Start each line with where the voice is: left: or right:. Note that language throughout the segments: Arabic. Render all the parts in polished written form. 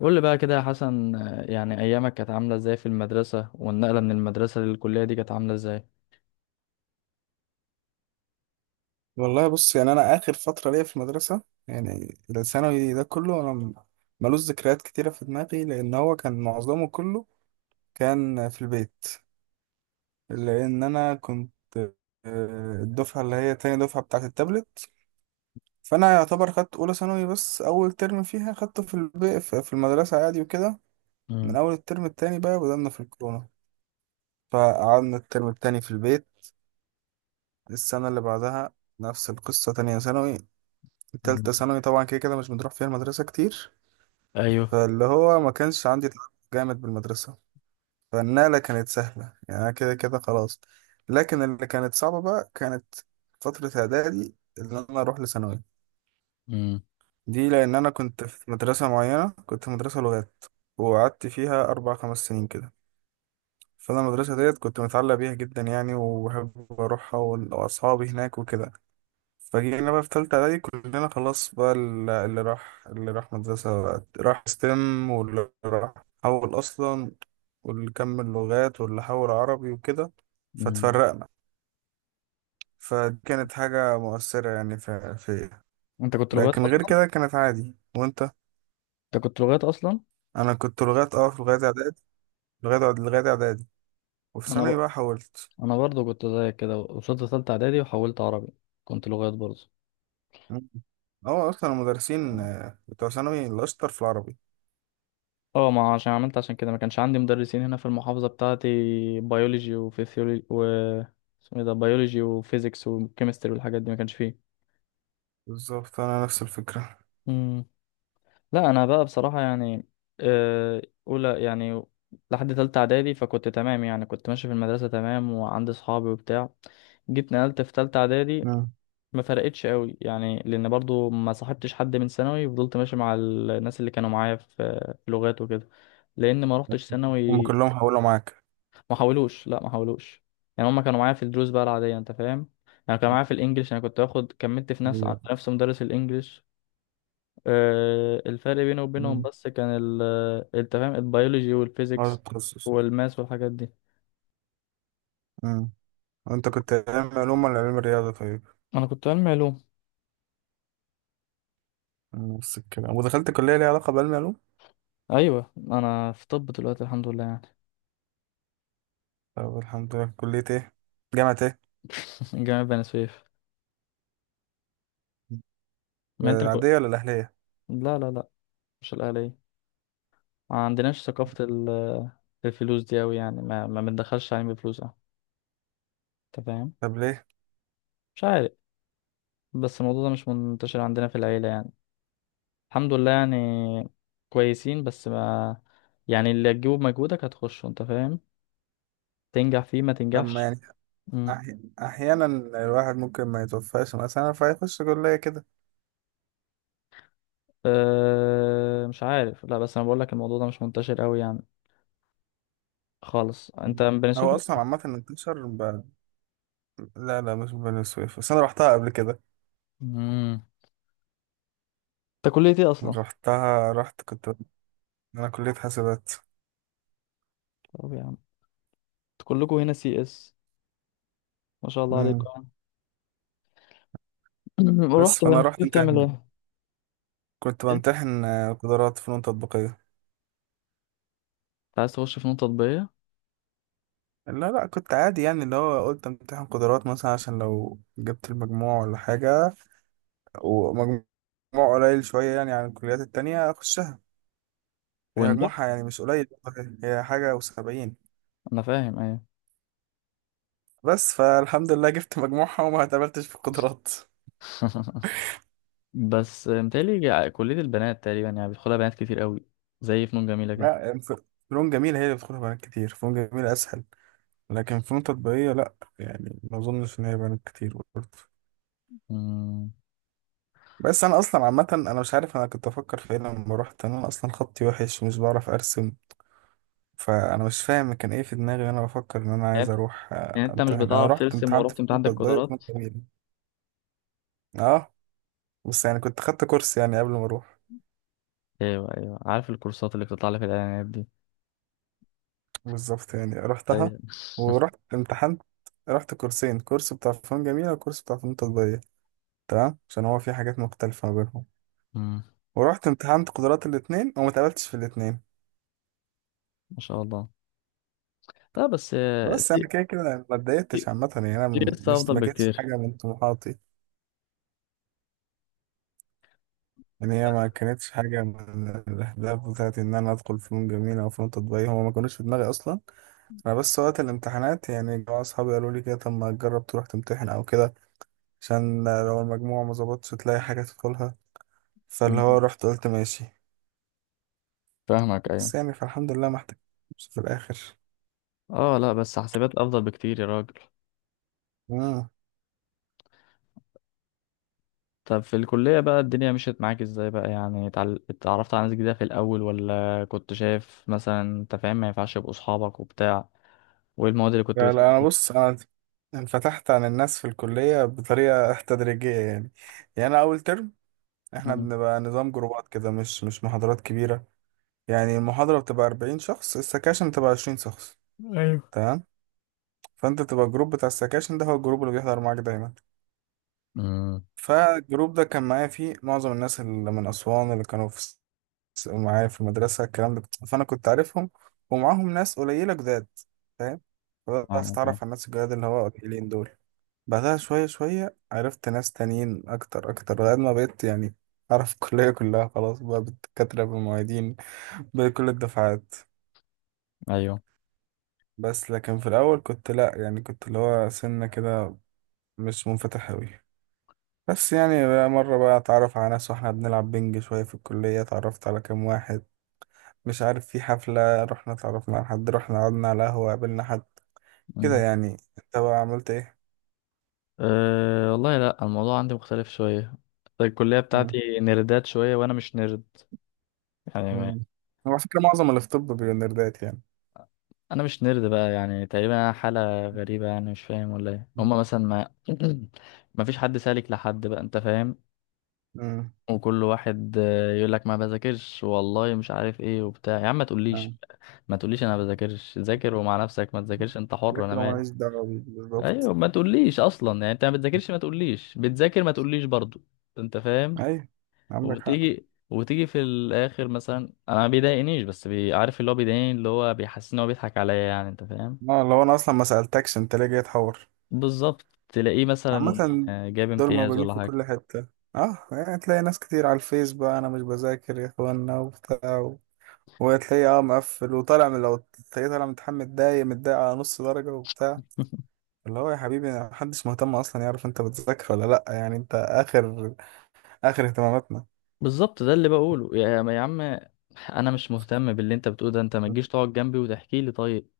left: قول لي بقى كده يا حسن يعني ايامك كانت عامله ازاي في المدرسه والنقله من المدرسه للكليه دي كانت عامله ازاي؟
right: والله بص، يعني انا اخر فتره ليا في المدرسه، يعني الثانوي ده كله ملوش ذكريات كتيره في دماغي، لان هو كان معظمه كله كان في البيت. لان انا كنت الدفعه اللي هي تاني دفعه بتاعه التابلت، فانا يعتبر خدت اولى ثانوي، بس اول ترم فيها خدته في البيت، في المدرسه عادي وكده. من
left: مم.
right: اول الترم التاني بقى بدأنا في الكورونا، فقعدنا الترم التاني في البيت. السنه اللي بعدها نفس القصه، تانية ثانوي. تالتة
left: مم.
right: ثانوي طبعا كده كده مش بنروح فيها المدرسة كتير،
left: ايوه.
right: فاللي هو ما كانش عندي تعلق جامد بالمدرسة. فالنقلة كانت سهلة، يعني أنا كده كده خلاص. لكن اللي كانت صعبة بقى كانت فترة إعدادي اللي أنا أروح لثانوي.
left: مم.
right: دي لأن أنا كنت في مدرسة معينة، كنت في مدرسة لغات، وقعدت فيها أربع خمس سنين كده. فأنا المدرسة ديت كنت متعلق بيها جدا يعني، وبحب أروحها، وأصحابي هناك وكده. فجينا بقى في تالتة إعدادي كلنا خلاص بقى، اللي راح، اللي راح مدرسة بقى راح ستيم، واللي راح حول أصلا، واللي كمل لغات، واللي حول عربي وكده.
left: مم.
right: فاتفرقنا. فدي كانت حاجة مؤثرة يعني في فيا.
left: انت كنت لغات
right: لكن غير
left: اصلا؟
right: كده كانت عادي. وأنت
left: انت كنت لغات اصلا؟
right: أنا كنت لغات، أه في لغاية إعدادي. لغاية إعدادي، وفي
left: انا
right: ثانوي
left: ب...
right: بقى حولت.
left: انا برضو كنت زيك كده، وصلت ثالثه اعدادي وحولت عربي، كنت لغات برضو.
right: مم. هو أصلا المدرسين
left: مم.
right: بتوع ثانوي الأشطر في العربي.
left: اه، ما عشان عملت، عشان كده ما كانش عندي مدرسين هنا في المحافظه بتاعتي، بيولوجي وفيسيولوجي و اسمه ايه ده، بيولوجي وفيزيكس وكيمستري والحاجات دي ما كانش فيه.
right: بالظبط أنا نفس الفكرة.
left: مم. لا، انا بقى بصراحه آه، اولى يعني لحد تالتة اعدادي، فكنت تمام يعني، كنت ماشي في المدرسه تمام وعندي صحابي وبتاع. جيت نقلت في تالتة اعدادي،
right: مم.
left: ما فرقتش قوي يعني، لان برضو ما صاحبتش حد من ثانوي، فضلت ماشي مع الناس اللي كانوا معايا في في لغات وكده، لان ما روحتش
right: هم
left: ثانوي.
right: كلهم حولوا معاك؟
left: ما حاولوش، لا ما حاولوش، يعني هما كانوا معايا في الدروس بقى العاديه، انت فاهم؟ يعني كانوا معايا في الانجليش، انا كنت باخد كملت في نفس
right: ايوه.
left: نفس مدرس الانجليش. الفرق بيني وبينهم
right: مم.
left: بس كان ال، انت فاهم، البيولوجي
right: ناقص
left: والفيزيكس
right: التخصص.
left: والماس والحاجات دي.
right: مم. انت كنت علم علوم ولا علم رياضة طيب؟
left: انا كنت علمي علوم.
right: نفس الكلام، ودخلت كلية ليها علاقة بعلم علوم.
left: ايوه، انا في طب دلوقتي الحمد لله يعني.
right: طب الحمد لله، كلية ايه؟ جامعة ايه؟
left: جامعة بني سويف. ما انت كنت.
right: العادية ولا الأهلية؟
left: لا لا لا، مش الاهلية. ما عندناش ثقافة ال- الفلوس دي اوي يعني، ما ما بندخلش علم بفلوس، اه انت فاهم.
right: طب ليه؟
left: مش عارف، بس الموضوع ده مش منتشر عندنا في العيلة يعني، الحمد لله يعني، كويسين بس ما، يعني اللي هتجيبه بمجهودك هتخشه، انت فاهم، تنجح فيه ما
right: أما
left: تنجحش.
right: يعني
left: مم.
right: أحيانا الواحد ممكن ما يتوفاش مثلا فيخش كلية كده.
left: أه مش عارف، لا بس انا بقول لك الموضوع ده مش منتشر قوي يعني خالص. انت من بني سويف
right: هو أصلا
left: ولا-؟
right: عامة انتشر. لا لا، مش بني سويف، بس أنا رحتها قبل كده.
left: امم. انت كلية ايه اصلا؟
right: رحتها رحت كنت. أنا كلية حاسبات.
left: طب يا عم، انت كلكوا هنا سي اس، ما شاء الله
right: مم.
left: عليكم.
right: بس
left: رحت
right: فأنا
left: بني
right: رحت
left: سويف
right: أنت
left: تعمل
right: يعني،
left: ايه؟
right: كنت
left: إيه؟ انت
right: بمتحن قدرات فنون تطبيقية.
left: عايز تخش فنون تطبيقية؟
right: لا لا، كنت عادي، يعني اللي هو قلت امتحن قدرات مثلا عشان لو جبت المجموع ولا حاجة، ومجموع قليل شوية يعني عن الكليات التانية أخشها. هي
left: ونجح؟
right: مجموعها يعني مش قليل، هي حاجة وسبعين.
left: انا فاهم ايه.
right: بس فالحمد لله جبت مجموعها وما اتقبلتش في القدرات.
left: بس متهيألي ع- كلية البنات تقريبا، يعني بيدخلها بنات كتير قوي، زي فنون جميلة كده.
right: لا. فنون جميلة هي اللي بتدخلها بنات كتير، فنون جميلة أسهل. لكن فنون تطبيقية لأ، يعني ما أظنش إن هي بنات كتير برضه.
left: امم.
right: بس أنا أصلا عامة أنا مش عارف أنا كنت أفكر في إيه لما روحت، أنا أصلا خطي وحش ومش بعرف أرسم. فانا مش فاهم كان ايه في دماغي وانا بفكر ان انا
left: يعني
right: عايز
left: انت
right: اروح
left: يعني انت مش
right: امتحن. انا
left: بتعرف
right: رحت كنت
left: ترسم
right: امتحنت
left: ورحت
right: في
left: امتحان عندك
right: ماده تضيق في ماده
left: قدرات؟
right: جميله. اه، بس يعني كنت خدت كورس يعني قبل ما اروح.
left: ايوه ايوه، عارف الكورسات اللي بتطلع لك في الاعلانات دي.
right: بالظبط، يعني رحتها
left: ايوه.
right: ورحت امتحنت. رحت كورسين، كورس بتاع فنون جميله وكورس بتاع فنون تطبيقيه، تمام، عشان هو في حاجات مختلفه ما بينهم.
left: مم.
right: ورحت امتحنت قدرات الاثنين، وما اتقبلتش في الاثنين.
left: ما شاء الله. لا بس
right: بس انا
left: سي،
right: كده كده ما
left: سي،
right: اتضايقتش عامه، يعني
left: سي
right: انا
left: اس
right: مش،
left: افضل
right: ما كانتش
left: بكتير.
right: حاجه من طموحاتي، ان هي ما كانتش حاجه من الاهداف بتاعتي ان انا ادخل فنون جميله او فنون تطبيقيه، هما ما كانوش في دماغي اصلا. انا بس وقت الامتحانات يعني جماعه اصحابي قالوا لي كده، طب ما تجرب تروح تمتحن او كده، عشان لو المجموع ما ظبطش تلاقي حاجه تدخلها. فاللي
left: مم.
right: هو رحت قلت ماشي.
left: فاهمك، ايوه.
right: بس يعني فالحمد لله ما احتجتش في الاخر.
left: اه لا بس حاسبات افضل بكتير يا راجل.
right: امم.
left: طب في الكلية بقى الدنيا مشيت معاك ازاي بقى؟ يعني اتعرفت على ناس جديدة في الاول، ولا كنت شايف مثلا، انت فاهم، ما ينفعش يبقوا اصحابك وبتاع؟ وايه المواد اللي كنت
right: لا لا، انا
left: بتحبها؟
right: بص، انا انفتحت عن الناس في الكليه بطريقه تدريجيه يعني. يعني انا اول ترم، احنا
left: مم.
right: بنبقى نظام جروبات كده، مش محاضرات كبيره. يعني المحاضرة بتبقى 40 شخص، السكاشن بتبقى 20 شخص،
left: ايوه.
right: تمام. فانت بتبقى الجروب بتاع السكاشن ده هو الجروب اللي بيحضر معاك دايما.
left: امم.
right: فالجروب ده كان معايا فيه معظم الناس اللي من أسوان، اللي كانوا في معايا في المدرسة، الكلام ده فأنا كنت عارفهم. ومعاهم ناس قليلة جداد، فاهم؟ فبدأت
left: فاهمك
right: أتعرف على
left: أيوة.
right: الناس الجداد اللي هو قليلين دول. بعدها شوية شوية عرفت ناس تانيين أكتر أكتر، لغاية ما بقيت يعني أعرف الكلية كلها خلاص بقى، بالدكاترة بالمعيدين، بكل الدفعات.
left: ايوه.
right: بس لكن في الأول كنت لأ، يعني كنت اللي هو سنة كده مش منفتح أوي. بس يعني بقى مرة بقى أتعرف على ناس وإحنا بنلعب بنج شوية في الكلية، اتعرفت على كام واحد، مش عارف، في حفلة رحنا اتعرفنا على حد، رحنا قعدنا على قهوة قابلنا حد، كده
left: امم.
right: يعني. أنت بقى عملت إيه؟
left: أه والله لا، الموضوع عندي مختلف شويه، الكليه
right: مم.
left: بتاعتي نردات شويه وانا مش نرد يعني.
right: مم. هو على فكرة معظم اللي في طب بيبقوا نيردات يعني.
left: انا مش نرد بقى يعني، تقريبا أنا حاله غريبه يعني، مش فاهم ولا ايه هما مثلا ما ما فيش حد سالك لحد بقى، انت فاهم،
right: امم.
left: وكل واحد يقول لك ما بذاكرش والله مش عارف ايه وبتاع. يا عم ما تقوليش،
right: آه.
left: ما تقوليش انا ما بذاكرش، ذاكر ومع نفسك، ما تذاكرش انت حر انا
right: لكن هو
left: مالي.
right: ماليش دعوة بيه بالظبط.
left: ايوه، ما تقوليش اصلا، يعني انت ما بتذاكرش ما تقوليش، بتذاكر ما تقوليش برضو، انت فاهم.
right: أيوة، عندك حق.
left: وتيجي في الاخر مثلا، انا ما بيضايقنيش، عارف اللي هو بيضايقني، اللي هو بيحسسني ان هو بيضحك عليا، يعني انت فاهم.
right: اه، لو أنا أصلا ما سألتكش أنت ليه جاي تحور؟
left: بالظبط، تلاقيه مثلا
right: عامة
left: جاب
right: دول
left: امتياز
right: موجودين
left: ولا
right: في
left: حاجة.
right: كل حتة. اه، يعني تلاقي ناس كتير على الفيس بقى، انا مش بذاكر يا اخوانا وبتاع وتلاقيه اه مقفل وطالع من لو، تلاقيه طالع متحمل، متضايق متضايق على نص درجة وبتاع. اللي هو يا حبيبي محدش مهتم اصلا يعرف انت بتذاكر ولا لأ، يعني انت اخر، اخر اهتماماتنا.
left: بالظبط، ده اللي بقوله يا عم، انا مش مهتم باللي انت بتقوله ده، انت ما تجيش تقعد جنبي وتحكي لي. طيب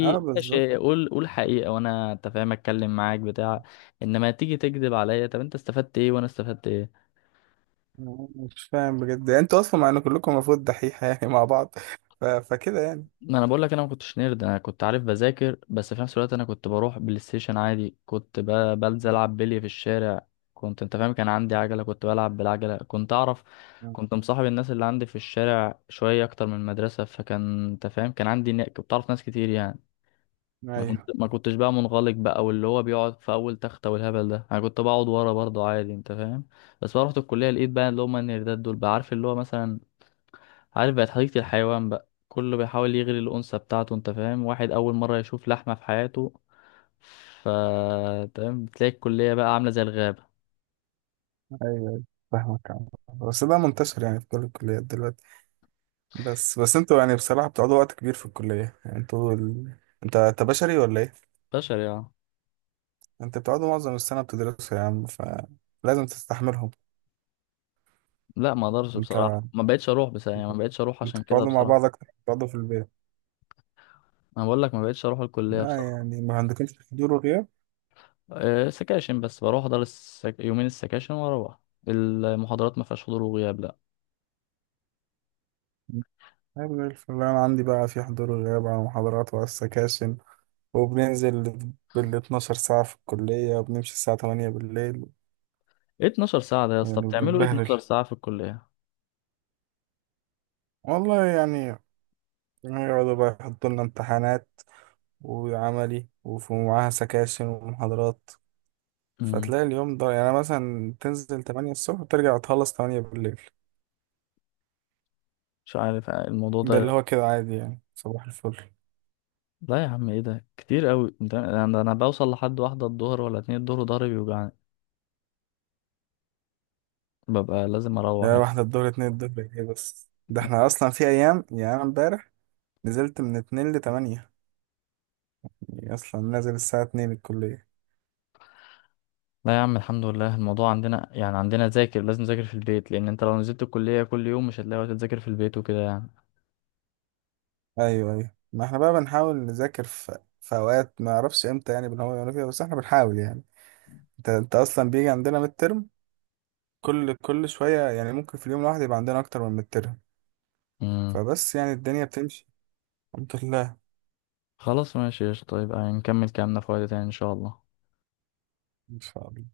right: اه بالظبط.
left: ماشي، قول حقيقة وانا، انت فاهم، اتكلم معاك بتاع انما تيجي تكذب عليا، طب انت استفدت ايه وانا استفدت ايه؟
right: مش فاهم بجد، انتوا اصلا مع ان كلكم المفروض دحيحة يعني مع بعض، فكده يعني.
left: ما انا بقول لك، انا ما كنتش نيرد، انا كنت عارف بذاكر، بس في نفس الوقت انا كنت بروح بلاي ستيشن عادي، كنت بنزل العب بلي في الشارع، كنت انت فاهم كان عندي عجله، كنت بلعب بالعجله، كنت اعرف، كنت مصاحب الناس اللي عندي في الشارع شويه اكتر من المدرسه، فكان انت فاهم كان عندي كنت بعرف ناس كتير يعني.
right: ايوه
left: ما كنت
right: ايوه.
left: ما كنتش بقى منغلق بقى، واللي هو بيقعد في اول تخته والهبل ده، انا كنت بقعد ورا برضه عادي، انت فاهم. بس بقى رحت الكليه، لقيت بقى اللي هم النيردات دول بقى، عارف اللي هو مثلا، عارف بقت حديقة الحيوان بقى، كله بيحاول يغري الأنثى بتاعته، أنت فاهم، واحد أول مرة يشوف لحمة في حياته. ف، تمام، بتلاقي الكلية بقى عاملة زي الغابة.
right: أيوة. فاهمك عم. بس ده منتشر يعني في كل الكليات دلوقتي. بس انتوا يعني بصراحة بتقعدوا وقت كبير في الكلية، يعني انت بشري ولا ايه؟
left: بشر يعني.
right: انت بتقعدوا معظم السنة بتدرسوا يا عم، فلازم تستحملهم.
left: لا ما اقدرش بصراحة،
right: انت
left: ما بقتش اروح بصراحة يعني، ما بقتش اروح
right: انت
left: عشان كده
right: بتقعدوا مع
left: بصراحة.
right: بعض اكتر ما بتقعدوا في البيت.
left: انا بقول لك ما بقتش اروح الكلية
right: لا،
left: بصراحة.
right: يعني ما عندكمش حضور وغياب؟
left: أه سكاشن بس، بروح احضر يومين السكاشن واروح، المحاضرات ما فيهاش حضور وغياب لا.
right: طيب زي الفل، انا عندي بقى في حضور وغياب على محاضرات وعلى السكاشن، وبننزل بال 12 ساعة في الكلية، وبنمشي الساعة 8 بالليل.
left: ايه 12 ساعة ده يا
right: يعني
left: اسطى، بتعملوا ايه
right: بنتبهدل
left: 12 ساعة في الكلية؟
right: والله يعني. يقعدوا بقى يحطوا لنا امتحانات وعملي، ومعاها سكاشن ومحاضرات.
left: امم.
right: فتلاقي اليوم ده يعني مثلا تنزل تمانية الصبح وترجع تخلص تمانية بالليل.
left: مش عارف الموضوع
right: ده اللي
left: ده.
right: هو كده عادي يعني، صباح الفل.
left: لا يا عم ايه ده كتير قوي، انت انا أنا بوصل لحد واحدة الظهر ولا اتنين الظهر وضهري بيوجعني، ببقى لازم اروح
right: يعني
left: يعني.
right: واحدة الظهر اتنين الظهر ايه؟ بس ده احنا أصلا في أيام، يعني أنا امبارح نزلت من اتنين لتمانية، يعني أصلا نازل الساعة اتنين الكلية.
left: لا يا عم الحمد لله الموضوع عندنا يعني، عندنا ذاكر، لازم نذاكر في البيت، لان انت لو نزلت الكلية كل يوم مش هتلاقي وقت تذاكر في البيت وكده يعني.
right: أيوه أيوه، ما احنا بقى بنحاول نذاكر في أوقات ما أعرفش إمتى يعني، بنحاول نعمل فيها، بس احنا بنحاول يعني. انت أصلا بيجي عندنا ميد ترم كل شوية، يعني ممكن في اليوم الواحد يبقى عندنا أكتر من ميد ترم،
left: امم.
right: فبس يعني الدنيا بتمشي الحمد لله.
left: خلاص ماشي قشطة، طيب نكمل كلامنا في وقت تاني ان شاء الله.
right: ان شاء الله.